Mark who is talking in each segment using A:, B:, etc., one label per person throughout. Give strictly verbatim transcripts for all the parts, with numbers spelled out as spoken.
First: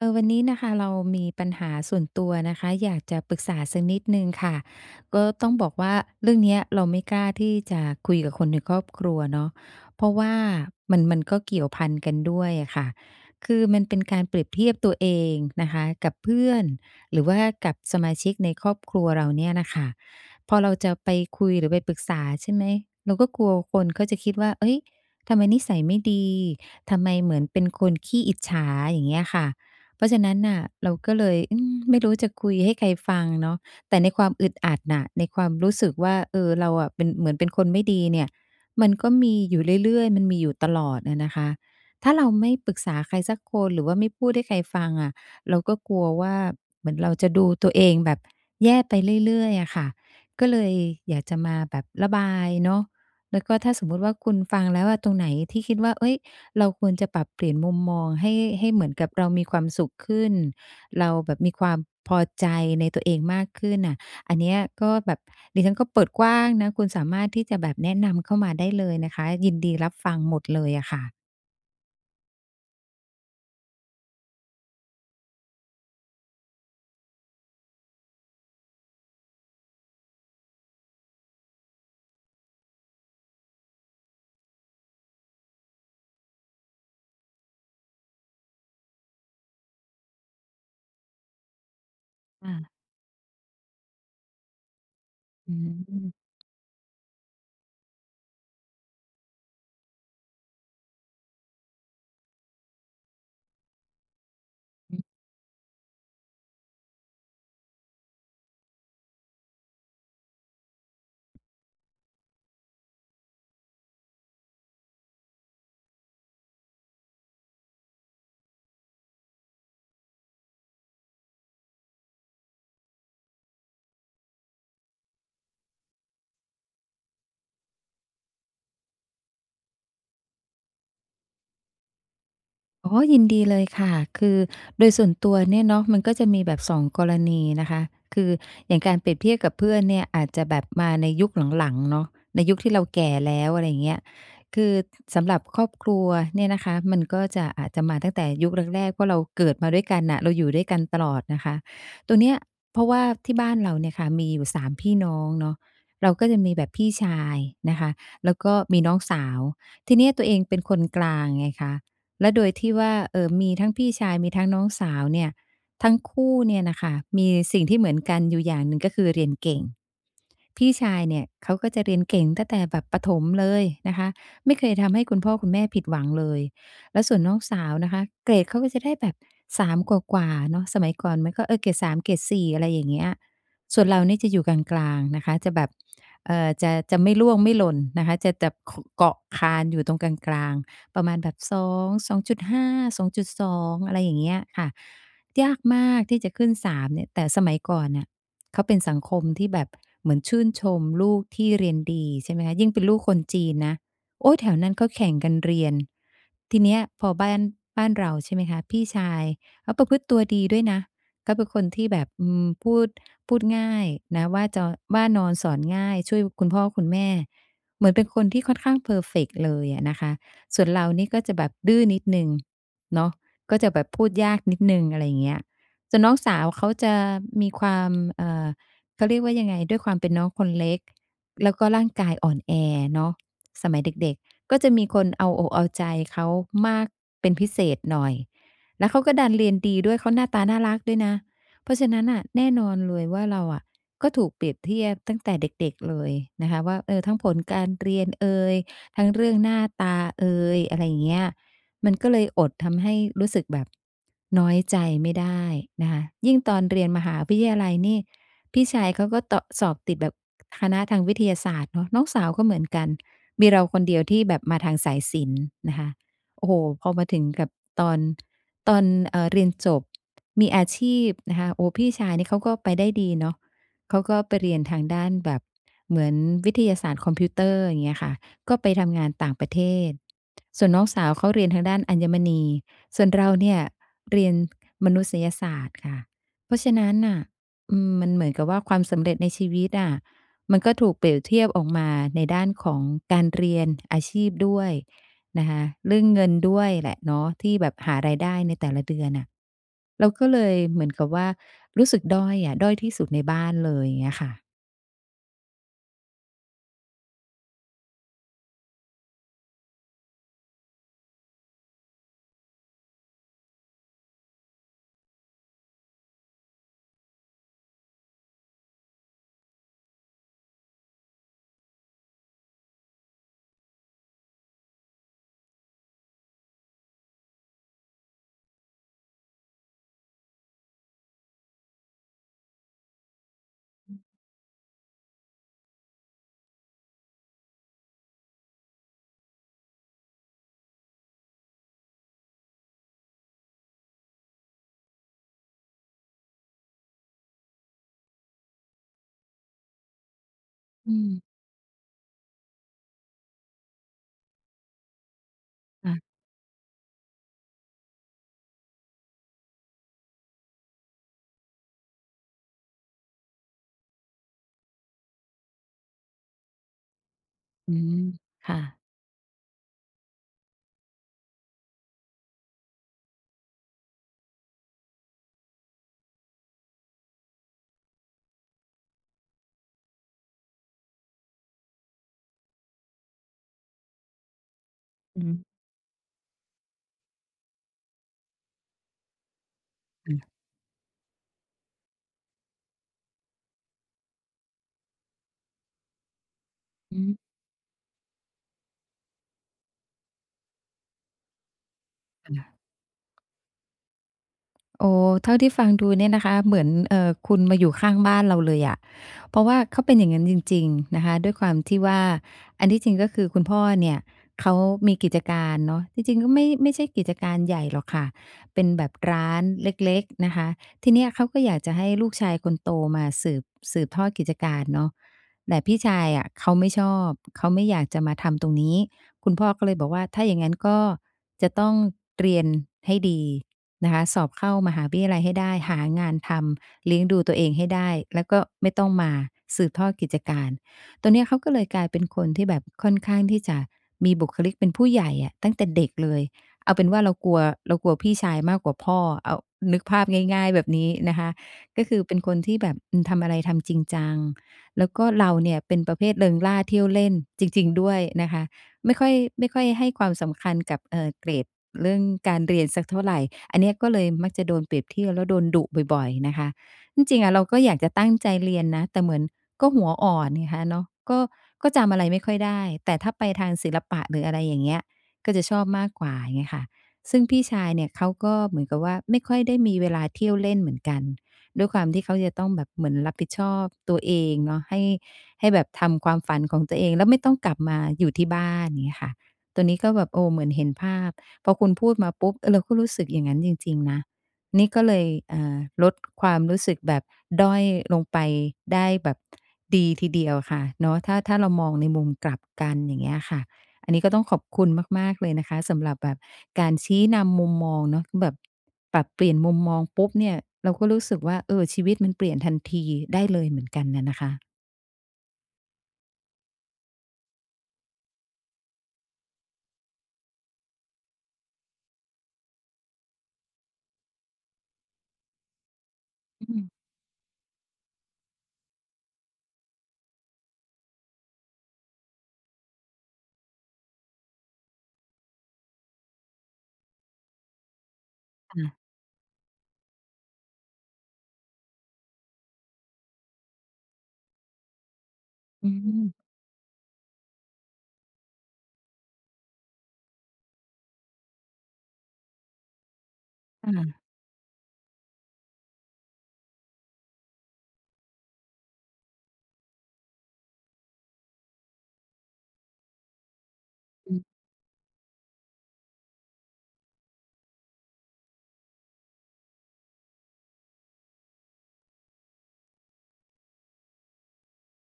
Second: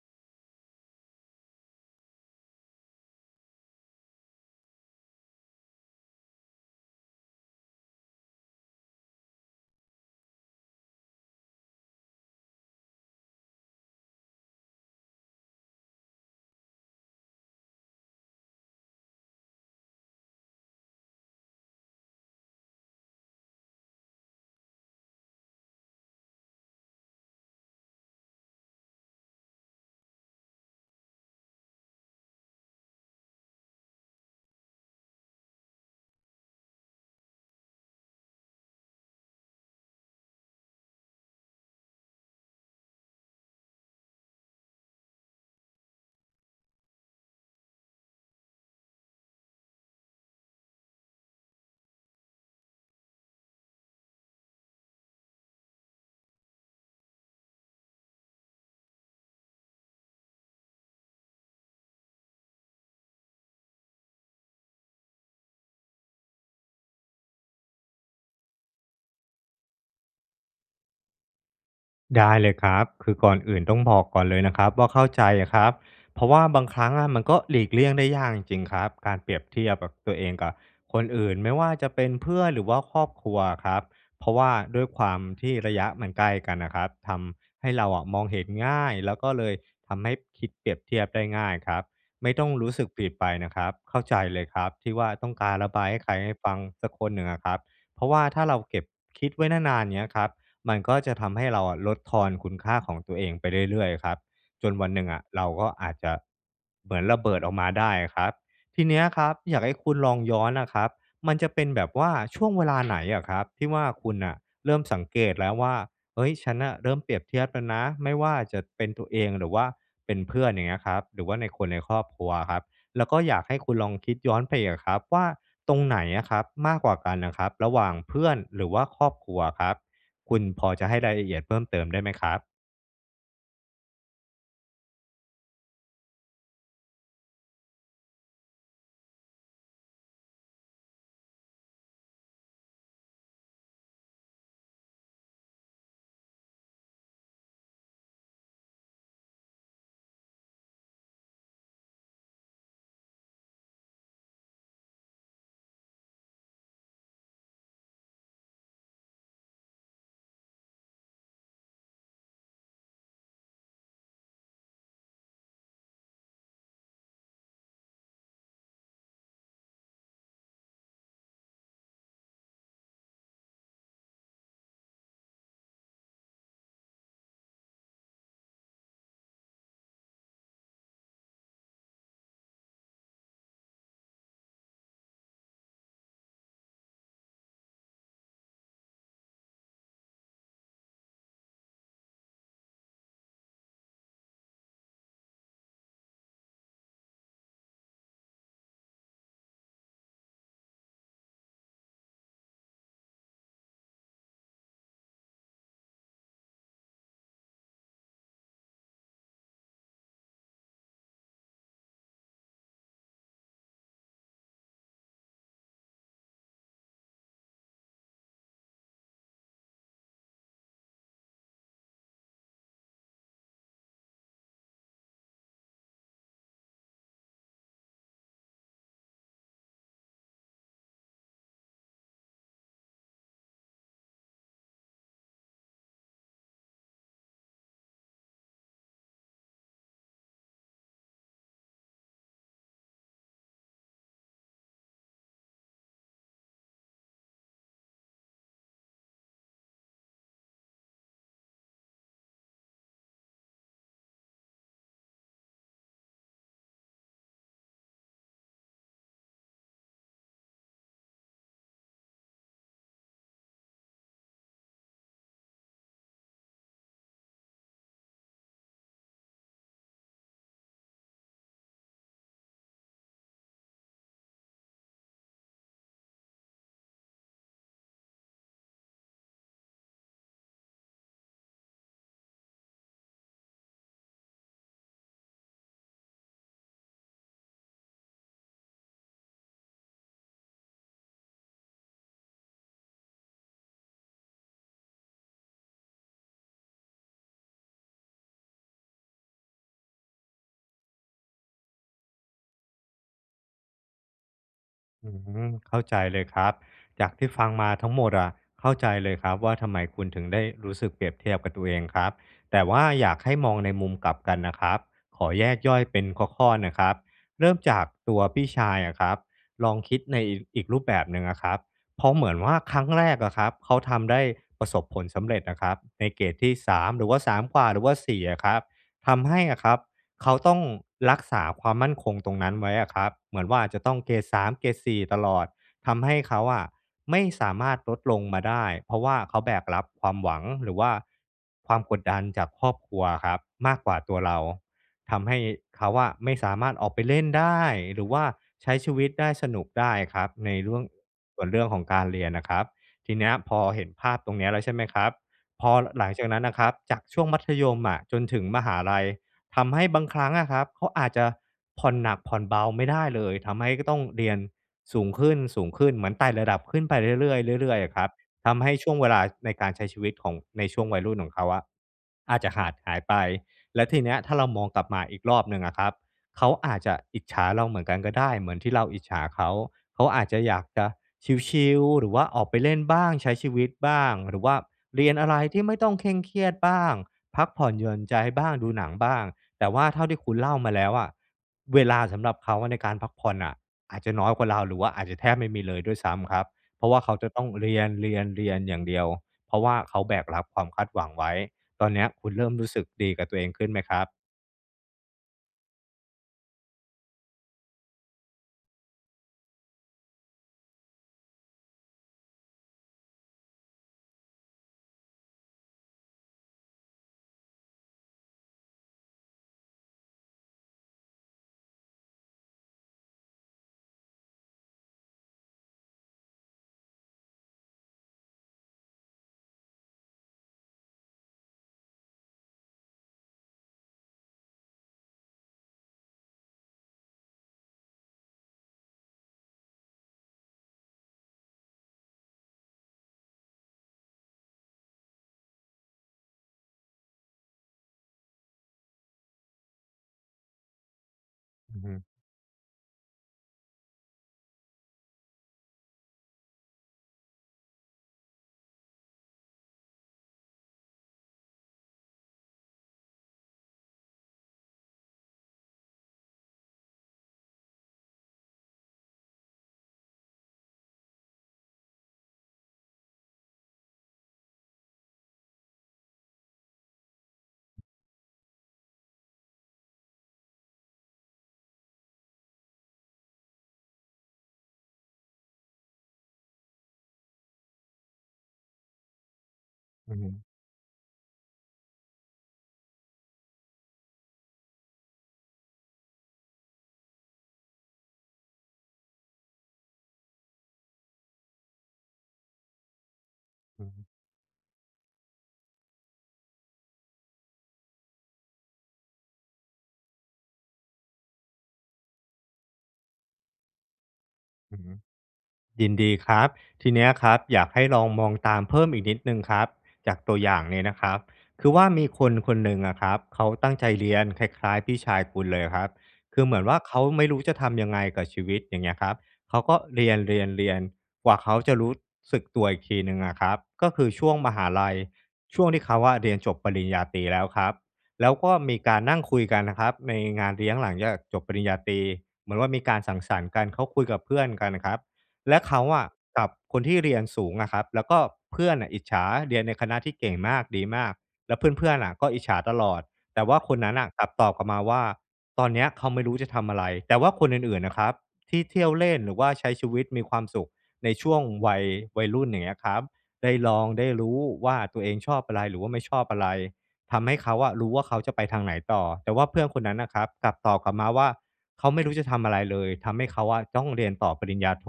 A: เออ วันนี้น่ะค่ะเรามีปัญหาส่วนตัวนะคะ อยากจะปรึกษาสักนิดหนึ่งค่ะ ก็ต้องบอกว่า เรื่องเนี้ยเราไม่กล้าที่จะคุยกับคนในครอบครัวเนาะ เพราะว่ามัน มันก็เกี่ยวพันกันด้วยอะค่ะ คือมันเป็นการเปรียบเทียบตัวเองนะคะ กับเพื่อน หรือว่ากับสมาชิกในครอบครัวเราเนี่ยน่ะค่ะ พอเราจะไปคุยหรือไปปรึกษา ใช่ไหม เราก็กลัวคนก็จะคิดว่า เฮ้ย ทำไมนิสัยไม่ดี ทำไมเหมือนเป็นคนขี้อิจฉา อย่างเงี้ยค่ะ เพราะฉะนั้นน่ะเราก็เลย อือ ไม่รู้จะคุยให้ใครฟังเนาะ แต่ในความอึดอัดน่ะ ในความรู้สึกว่า เออ เราอะเป็น เหมือนเป็นคนไม่ดีเนี่ย มันก็มีอยู่เรื่อย ๆ มันมีอยู่ตลอดอะนะคะ ถ้าเราไม่ปรึกษาใครสักคนหรือว่าไม่พูดให้ใครฟังอะ เราก็กลัวว่า เหมือนเราจะดูตัวเองแบบแย่ไปเรื่อย ๆ อะค่ะ ก็เลยอยากจะมาแบบระบายเนาะ แล้วก็ถ้าสมมุติว่าคุณฟังแล้วว่า ตรงไหนที่คิดว่า เฮ้ย เราควรจะปรับเปลี่ยนมุมมองให้ ให้เหมือนกับเรามีความสุขขึ้น เราแบบมีความพอใจในตัวเองมากขึ้นน่ะ อันเนี้ยก็แบบ ดิฉันก็เปิดกว้างนะ คุณสามารถที่จะแบบแนะนำเข้ามาได้เลยนะคะ ยินดีรับฟังหมดเลยอะค่ะ
B: ได้เลยครับ คือก่อนอื่นต้องบอกก่อนเลยนะครับว่า เข้าใจอะครับ เพราะว่าบางครั้งอะมันก็หลีกเลี่ยงได้ยากจริง ๆ ครับการเปรียบเทียบกับ ตัวเองกับคนอื่น ไม่ว่าจะเป็นเพื่อนหรือว่าครอบครัวอะครับ เพราะว่าด้วยความที่ระยะมันใกล้กันน่ะครับ ทำให้เราอะมองเห็นง่ายแล้วก็เลยทำให้คิดเปรียบเทียบได้ง่ายครับ ไม่ต้
A: ค
B: อ
A: ่
B: งร
A: ะ
B: ู้สึกผิดไปนะครับ เข้าใจเลยครับที่ว่า ต้องก
A: อ
B: ารระบายให้
A: ืม
B: ใคร ให้ฟังสักคนหนึ่งอะครับ เพราะว่าถ้าเราเก็บคิดไว้นาน ๆ เงี้ยครับ มันก็จะทำให้เราอะลดทอนคุณค่าของตัวเองไปเรื่อย ๆ ครับ จนวันหนึ่งอะเราก็อาจจะเหมือนระเบิดออกมาได้อะครับ ทีเนี้ยครับอยากให้คุณลองย้อนน่ะครับ มันจะเป็นแบบว่าช่วงเวลา ไหนเหรอครับ? ที่ว่า คุณน่ะเริ่มสังเกตแล้วว่า "เฮ้ย ฉันน่ะเริ่มเปรียบเทียบแล้วนะ" ไม่ว่าจะเป็นตัวเองหรือว่าเป็นเพื่อน อย่างเงี้ยครับ หรือว่าใน คนในครอบครัวครับ แล้วก็อยากให้คุณลองคิดย้อนไปอีกอะครับว่า ตรงไหนอะครับ? มากกว่ากันอะครับระหว่างเพื่อนหรือว่าครอบครัวครับ คุณพอจะให้รายละเอียดเพิ่มเติมได้ไหมครับ?
A: อ๋อ ยินดีเลยค่ะ คือโดยส่วนตัวเนี่ยเนาะมันก็จะมีแบบ สอง กรณีนะคะ คือ อย่างการเปรียบเทียบกับเพื่อนเนี่ยอาจจะแบบมาในยุคหลัง ๆ เนาะ ในยุคที่เราแก่แล้ว อะไรอย่างเงี้ย คือสำหรับครอบครัวเนี่ยนะคะ มันก็จะ อาจจะมาตั้งแต่ยุคแรก ๆ ว่าเราเกิดมาด้วยกันน่ะ เราอยู่ด้วยกันตลอดนะคะ ตรงเนี้ย เพราะว่าที่บ้านเราเนี่ยค่ะมีอยู่ สาม พี่น้องเนาะ เราก็จะมีแบบพี่ชายนะคะ แล้วก็มีน้องสาว ทีเนี้ยตัวเองเป็นคนกลางไงคะ แล้วโดยที่ว่า เอ่อ มีทั้งพี่ชายมีทั้งน้องสาวเนี่ย ทั้งคู่เนี่ยน่ะค่ะ มีสิ่งที่เหมือนกันอยู่อย่างหนึ่ง ก็คือเรียนเก่ง พี่ชายเนี่ยเขาก็จะเรียนเก่งตั้งแต่แบบประถมเลยนะคะ ไม่เคยทำให้คุณพ่อคุณแม่ผิดหวังเลย แล้วส่วนน้องสาวนะคะ เกรดเขาก็จะได้แบบ สาม กว่า ๆ เนาะ สมัยก่อนมันก็ เออ เกรด สาม เกรด สี่ อะไรอย่างเงี้ย ส่วนเรานี่จะอยู่กลาง ๆ นะคะ จะแบบ เอ่อ จะ จะไม่ร่วงไม่หล่นนะคะ จะจับ ค เกาะคานอยู่ตรงกลาง ๆ ประมาณแบบ สอง สองจุดห้า สองจุดสอง อะไรอย่างเงี้ยค่ะ ยากมากที่จะขึ้น สาม เนี่ย แต่สมัยก่อนเนี่ยเขาเป็นสังคมที่แบบเหมือนชื่นชมลูกที่เรียนดี ใช่ไหมคะ ยิ่งเป็นลูกคนจีนนะ โอ๊ย แถวนั้นเขาแข่งกันเรียน ทีเนี้ยพอบ้าน บ้านเรา ใช่ไหมคะ พี่ชายเขาประพฤติตัวดีด้วยนะ เขาเป็นคนที่แบบ อืม พูด พูดง่ายนะว่าจอ ว่านอนสอนง่าย ช่วยคุณพ่อคุณแม่ เหมือนเป็นคนที่ค่อนข้างเพอร์เฟกต์เลยอะนะคะ ส่วนเรานี่ก็จะแบบดื้อนิดหนึ่งเนาะ ก็จะแบบพูดยากนิดหนึ่ง อะไรอย่างเงี้ย จะ น้องสาวเขาจะมีความ เอ่อ เขาเรียกว่ายังไง? ด้วยความเป็นน้องคนเล็ก แล้วก็ร่างกายอ่อนแอเนาะ สมัยเด็ก ๆ ก็จะมีคนเอาอกเอาใจเขามากเป็นพิเศษหน่อย แล้วเขาก็ดันเรียนดีด้วย เขาหน้าตาน่ารักด้วยนะ เพราะฉะนั้นน่ะแน่นอนเลยว่า เราอะก็ถูกเปรียบเทียบตั้งแต่เด็ก ๆ เลยนะคะว่า เออ ทั้งผลการเรียนเอย ทั้งเรื่องหน้าตาเอย อะไรอย่างเงี้ย มันก็เลยอดทำให้รู้สึกแบบน้อยใจไม่ได้นะคะ ยิ่งตอนเรียนมหาวิทยาลัยนี่ พี่ชายเขาก็เตาะ สอบติดแบบคณะทางวิทยาศาสตร์เนาะ น้องสาวก็เหมือนกัน มีเราคนเดียวที่แบบมาทางสายศิลป์นะคะ โอ้โฮ พอมาถึงกับตอน ตอน เอ่อ เรียนจบ มีอาชีพนะคะ โอ้โฮ พี่ชายนี่เขาก็ไปได้ดีเนาะ เขาก็ไปเรียนทางด้านแบบเหมือนวิทยาศาสตร์คอมพิวเตอร์ อย่างเงี้ยค่ะ ก็ไปทำงานต่างประเทศ ส่วนน้องสาวเขาเรียนทางด้านอัญมณี ส่วนเราเนี่ยเรียนมนุษยศาสตร์ค่ะ เพราะฉะนั้นน่ะ อืม มันเหมือนกับว่าความสำเร็จในชีวิตอะ มันก็ถูกเปรียบเทียบออกมาในด้านของการเรียน อาชีพด้วยนะคะ เรื่องเงินด้วยแหละเนาะ ที่แบบหารายได้ในแต่ละเดือนน่ะ เราก็เลยเหมือนกับว่า รู้สึกด้อยอะ ด้อยที่สุดในบ้านเลย อย่างเงี้ยค่ะ
B: อืม เข้าใจเลยครับ จากที่ฟังมาทั้งหมดอะเข้าใจเลยครับว่า ทำไมคุณถึงได้รู้สึกเปรียบเทียบกับตัวเองครับ แต่ว่าอยากให้มองในมุมกลับกันนะครับ ขอแยกย่อยเป็นข้อ ๆ นะครับ เริ่มจากตัวพี่ชายอะครับ ลองคิดในอีกรูปแบบหนึ่งอะครับ เพราะเหมือนว่า ครั้งแรกอะครับเขาทำได้ประสบผลสำเร็จน่ะครับในเกรดที่ สาม หรือว่า สาม กว่า หรือว่า สี่ อะครับ ทำให้อะครับเขาต้องรักษาความมั่นคงตรงนั้นไว้อะครับ เหมือนว่าอาจจะต้องเกรด สาม เกรด สี่ ตลอด ทำให้เขาอะไม่สามารถลดลงมาได้ เพราะว่าเขาแบกรับความหวัง หรือว่าความกดดันจากครอบครัวอะครับมากกว่าตัวเรา ทำให้เขาอะไม่สามารถออกไปเล่นได้ หรือว่าใช้ชีวิตได้ สนุกได้ครับ ในเรื่อง
A: อืม
B: ส่วนเรื่องของการเรียนนะครับ ทีเนี้ยพอเห็นภาพตรงนี้แล้วใช่ไหมครับ? พอ
A: ค่ะ
B: หลังจากนั้นน่ะครับจากช่วงมัธยมอะจนถึงมหาลัย ทำให้บางครั้งอะครับเขาอาจจะผ่อนหนักผ่อนเบาไม่ได้เลย ทำให้ก็ต้องเรียนสูงขึ้น ๆ เหมือนไต่ระดับขึ้นไปเรื่อย ๆ เร
A: อ
B: ื
A: ื
B: ่อย ๆ อะ
A: ม
B: ครับ
A: ค
B: ท
A: ่ะ
B: ำให้ช่วงเวลาในการใช้ชีวิตของ ในช่วงวัยรุ่นของเขาอะอาจจะขาดหายไป แล้วทีเนี้ยถ้าเรามองกลับมาอีกรอบหนึ่งอะครับ เขาอาจจะอิจฉาเราเหมือนกันก็ได้ เหมือนที่เราอิจฉาเขา เขาอาจจะอยากจะชิล ๆ หรือว่าออกไปเล่นบ้าง ใช้ชีวิตบ้าง หรือว่าเรียน
A: อื
B: อ
A: อ
B: ะ
A: ฮ
B: ไร
A: ึ
B: ที่ไม่ต้องเคร่งเครียดบ้าง พักผ่อนหย่อนใจบ้าง ดูหนังบ้าง แต่ว่าเท่า
A: ค
B: ที่
A: ่
B: ค
A: ะ
B: ุณเล่ามาแล้วอะ เวลาสำหรับเขาในการพักผ่อนน่ะอาจจะน้อยกว่าเรา หรือว่าอาจจะแทบไม่มีเลยด้วยซ้ำครับ เพราะว
A: อื
B: ่า
A: อ
B: เ
A: ฮ
B: ขา
A: ึ
B: จะต้องเรียน ๆ ๆ อย่างเดียว เพราะว่าเขาแบกรับความคาดหวังไว้ ตอนเนี้ยคุ
A: ค
B: ณเร
A: ่
B: ิ่ม
A: ะ
B: รู้สึกดีกับตัวเองขึ้นไหมครับ?
A: โอ้โฮ เท่าที่ฟังดูเนี่ยนะคะ เหมือน เอ่อ คุณมาอยู่ข้างบ้านเราเลยอะ เพราะว่าเขาเป็นอย่างงั้นจริง ๆ นะคะ ด้วยความที่ว่า อันที่จริงก็คือคุณพ่อเนี่ยเขามีกิจการเนาะ จริง ๆ ก็ไม่ ไม่ใช่กิจการใหญ่หรอกค่ะ เป็นแบบร้านเล็ก ๆ นะคะ ทีเนี้ยเขาก็อยากจะให้ลูกชายคนโตมาสืบ สืบทอดกิจการเนาะ แต่พี่ชายอะเขาไม่ชอบ เขาไม่อยากจะมาทำตรงนี้ คุณพ่อก็เลยบอกว่า ถ้าอย่างงั้นก็จะต้องเรียนให้ดีนะคะ สอบเข้ามหาวิทยาลัยให้ได้ หางานทำ เลี้ยงดูตัวเองให้ได้ แล้วก็ไม่ต้องมาสืบทอดกิจการ ตอนเนี้ยเขาก็เลยกลายเป็นคนที่แบบค่อนข้างที่จะมีบุคลิกเป็นผู้ใหญ่อะ ตั้งแต่เด็กเลย เอาเป็นว่าเรากลัว เรากลัวพี่ชายมากกว่าพ่ออะ เอา นึกภาพง่าย ๆ แบบนี้นะคะ
B: อื
A: ก
B: อ
A: ็
B: ฮ
A: ค
B: ึ
A: ือเป็นคนที่แบบ อืม ทำอะไรทำจริงจัง แล้วก็เราเนี่ยเป็นประเภทเริงร่า เที่ยวเล่น จริง ๆ ด้วยนะคะ ไม่ค่อย ไม่ค่อยให้ความสำคัญกับ เอ่อ เกรด เรื่องการเรียนสักเท่าไร อันเนี้ยก็เลยมักจะโดนเปรียบเทียบแล้วโดนดุบ่อย ๆ นะคะ ที่จริงอะเราก็อยากจะตั้งใจเรียนนะ แต่เหมือน ก็หัวอ่อนไงคะเนาะ ก็ ก็จำอะไรไม่ค่อยได้ แต่ถ้าไปทางศิลปะหรืออะไรอย่างเงี้ย ก็จะชอบมากกว่า เงี้ยค่ะ ซึ่งพี่ชายเนี่ยเขาก็เหมือนกับว่า ไม่ค่อยได้มีเวลาเที่ยวเล่นเหมือนกัน ด้วยความที่เขาจะต้องแบบเหมือนรับผิดชอบตัวเองเนาะ ให้ ให้แบบทำความฝันของตัวเองแล้วไม่ต้องกลับมาอยู่ที่บ้าน เงี้ยค่ะ ตัวนี้ก็แบ
B: อ
A: บ
B: ื
A: โ
B: อ
A: อ้
B: ฮ
A: เหม
B: ึ
A: ือนเห็นภาพ พอคุณพูดมาปุ๊บ เออ เราก็รู้สึกอย่างงั้นจริง ๆ นะ นี่ก็เลย เอ่อ ลดความรู้สึกแบบด้อยลงไปได้แบบดีทีเดียวค่ะ เนาะ ถ้า ถ้าเรามองในมุมกลับกัน อย่างเงี้ยค่ะ
B: อื
A: อั
B: อ
A: น
B: ฮ
A: นี้
B: ึ
A: ก็ต้องขอบคุณมาก ๆ เลยนะคะสำหรับแบบการชี้นำมุมมองเนาะ แบบปรับเปลี่ยนมุมมองปุ๊บเนี่ยเราก็รู้สึกว่า เออ ชีวิตมันเปลี่ยนทันทีได้เลยเหมือนกันน่ะนะคะ
B: อือฮึ ยินดีครับ ทีเนี้ยครับอยากให้ลองมองตามเพิ่มอีกนิดหนึ่งครับจากตัวอย่างนี้นะครับ คือว่า มีคน ๆ หนึ่งอะครับเขาตั้งใจเรียนคล้าย ๆ พี่ชายคุณเลยอะครับ คื
A: อื
B: อเหมือน
A: ม
B: ว่า เขาไม่รู้จะทำยังไงกับชีวิต อย่างเงี้ยครับ เขาก็เรียน ๆ ๆ กว่าเขาจะรู้สึกตัวอีกทีหนึ่งอะครับก็คือช่วงมหาลัย ช่วงที่เขาอะเรียนจบปริญญาตรีแล้วครับ แล้วก็
A: ค่
B: ม
A: ะ
B: ีการนั่งคุยกันนะครับในงานเลี้ยงหลังจากจบปริญญาตรี เหมือนว่า มีการสังสรรค์กัน เขาคุยกับเพื่อนกันครับ แล้ว
A: อื
B: เขาอะ
A: ม
B: กับคนที่เรียนสูงอะครับ แล้วก็เพื่อนอะอิจฉา เรียนในคณะที่เก่งมาก ดีมาก แล้วเพื่อน ๆ อะก็อิจฉาตลอด แต่ว่า
A: ค
B: คน
A: ่
B: นั้
A: ะ
B: นน่ะกลับตอบกลับมาว่า "ตอนเนี้ยเขาไม่รู้จะทำอะไร" แต่ว่าคนอื่น ๆ น่ะครับที่เที่ยวเล่น หรือว่าใช้ชีวิตมีความสุขในช่วงวัย วัยรุ่น อย่างเงี้ยครับ ได้ลอง ได้รู้ว่า ตัวเองชอบอะไร? หรือว่าไม่ชอบอะไร? ทำให้เขาอะรู้ว่า เขาจะไปทางไหนต่อ แต่ว่าเพื่อนคนนั้นน่ะครับกลับตอบกลับมาว่า "เขาไม่รู้จะทำอะไรเลย ทำให้เขาอะต้องเรียนต่อปริญญาโท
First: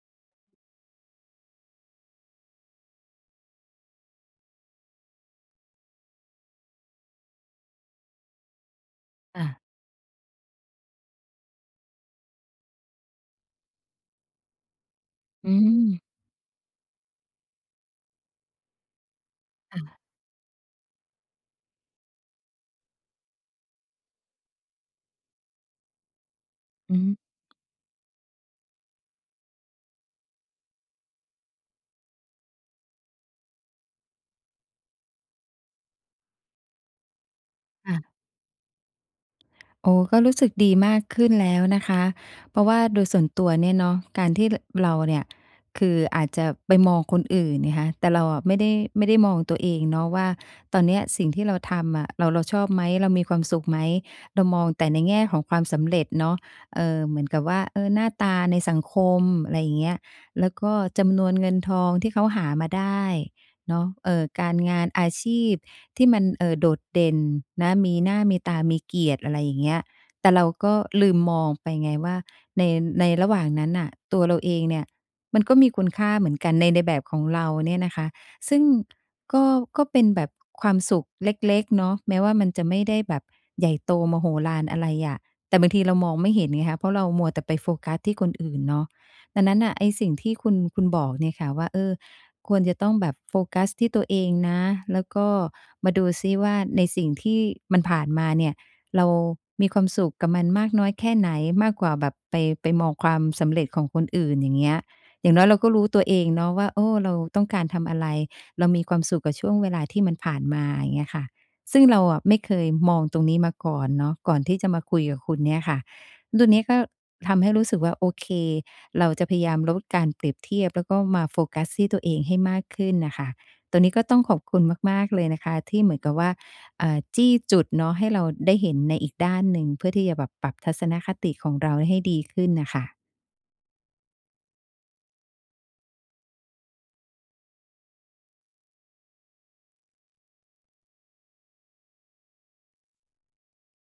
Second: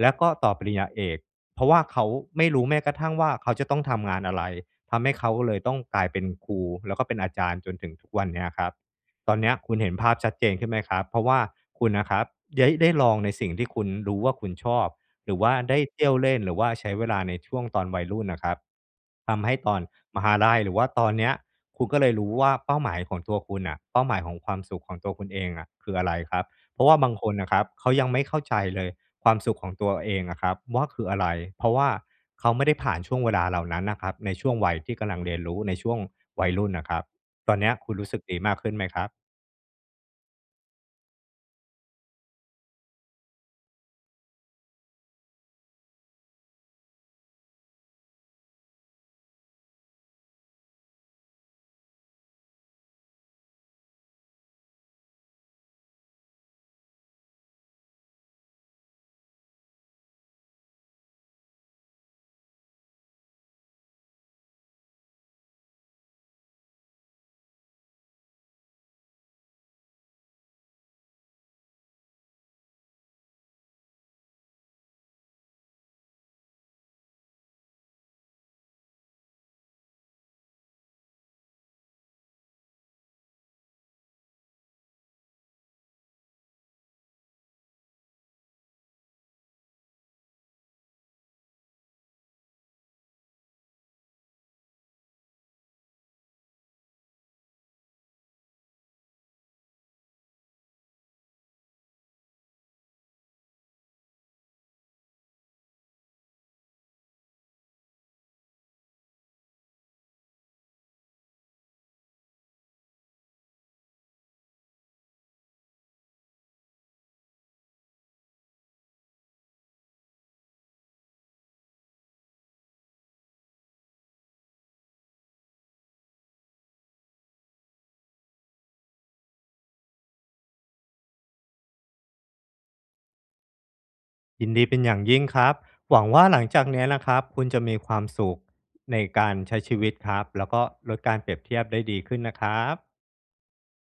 B: แล้วก็ต่อปริญญาเอก เพราะว่าเขาไม่รู้แม้กระทั่งว่า เขาจะต้องทำงานอะไร? ทำให้เขาเลยต้องกลายเป็นครู แล้วก็เป็นอาจารย์จนถึงทุกวันเนี้ยครับ" ตอ
A: ค
B: น
A: ่
B: เนี้
A: ะ
B: ยคุณเห็นภาพชัดเจนขึ้นไหมครับ? เพราะว่าคุณน่ะครับได้ ได้ลองในสิ่งที่คุณรู้ว่า คุณชอบ หรือว
A: อ
B: ่
A: ื
B: าได้
A: อ
B: เที่ยวเล่น หรือว่าใช้เวลาในช่วงตอนวัยรุ่นน่ะครับ ทำให้ต
A: ค
B: อ
A: ่
B: น
A: ะ
B: มหาลัยหรือว่าตอนเนี้ย คุณก็เลยรู้ว่า เป้าหมายของตัวคุณน่ะ เป้าหมายของความสุขของตัวคุณเองอะคืออะไรครับ เพราะว
A: อ
B: ่
A: ื
B: าบา
A: อ
B: งคนน่ะครับเขายังไม่เข้าใจเลย ความสุขของตัวเองอะครับว่า คืออะไร? เพราะว่าเขาไม่ได้ผ่านช่วงเวลาเหล่านั้นน่ะครับในช่วงวัยที่กำลังเรียนรู้ ในช่วงวัยรุ่นน่ะครับ ตอนเนี้ยค
A: ค
B: ุ
A: ่
B: ณร
A: ะ
B: ู้สึกดีมากขึ้นไหมครับ?
A: โอ้ ก็รู้สึกดีมากขึ้นแล้วนะคะ เพราะว่าโดยส่วนตัวเนี่ยเนาะการที่ ล เราเนี่ย คืออาจจะไปมองคนอื่นไงคะ แต่เราอะไม่ได้ ไม่ได้มองตัวเองเนาะว่า ตอนเนี้ยสิ่งที่เราทำอะเรา เราชอบไหม? เรามีความสุขไหม? เรามองแต่ในแง่ของความสำเร็จเนาะ เอ่อ เหมือนกับว่า เออ หน้าตาในสังคม อะไรอย่างเงี้ย แล้วก็จำนวนเงินทองที่เขาหามาได้เนาะ เอ่อ การงานอาชีพที่มัน เอ่อ โดดเด่นนะ มีหน้า มีตา มีเกียรติ อะไรอย่างเงี้ย แต่เราก็ลืมมองไปไงว่า ใน ในระหว่างนั้นน่ะตัวเราเองเนี่ยมันก็มีคุณค่าเหมือนกัน ใน ในแบบของเราเนี่ยนะคะ ซึ่งก็ ก็เป็นแบบความสุขเล็ก ๆ เนาะ แม้ว่า มันจะไม่ได้แบบใหญ่โตมโหฬารอะไรอะ แต่บางทีเรามองไม่เห็นไงคะ เพราะเรามัวแต่ไปโฟกัสที่คนอื่นเนาะ ดังนั้นน่ะ ไอ้สิ่งที่คุณ คุณบอกเนี่ยค่ะว่า เออ ควรจะต้องแบบโฟกัสที่ตัวเองนะ แล้วก็มาดูซิว่า ในสิ่งที่มันผ่านมาเนี่ยเรามีความสุขกับมันมากน้อยแค่ไหน? มากกว่าแบบไป ไปมองความสำเร็จของคนอื่น อย่างเงี้ย อย่างน้อยเราก็รู้ตัวเองเนาะว่า เออ เราต้องการทำอะไร? เรามีความสุขกับช่วงเวลาที่มันผ่านมา อย่างเงี้ยค่ะ ซึ่งเราอะไม่เคยมองตรงนี้มาก่อนเนาะ ก่อนที่จะมาคุยกับคุณเนี่ยค่ะ ตัวนี้ก็ทำให้รู้สึกว่า โอเค เราจะพยายามลดการเปรียบเทียบ แล้วก็มาโฟกัสที่ตัวเองให้มากขึ้นน่ะค่ะ ตัวนี้ก็ต้องขอบคุณมาก ๆ เลยนะคะที่เหมือนกับว่า อ่า จี้จุดเนาะให้เราได้เห็นในอีกด้านหนึ่ง เพื่อที่จะแบบปรับทัศนคติของเราให้ดีขึ้นน่ะค่ะ
B: ยินดีเป็นอย่างยิ่งครับ หวังว่า หลังจากเนี้ยนะครับคุณจะมีความสุขในการใช้ชีวิตครับ แล้วก็ลดการเปรียบเทียบได้ดีขึ้นนะครับ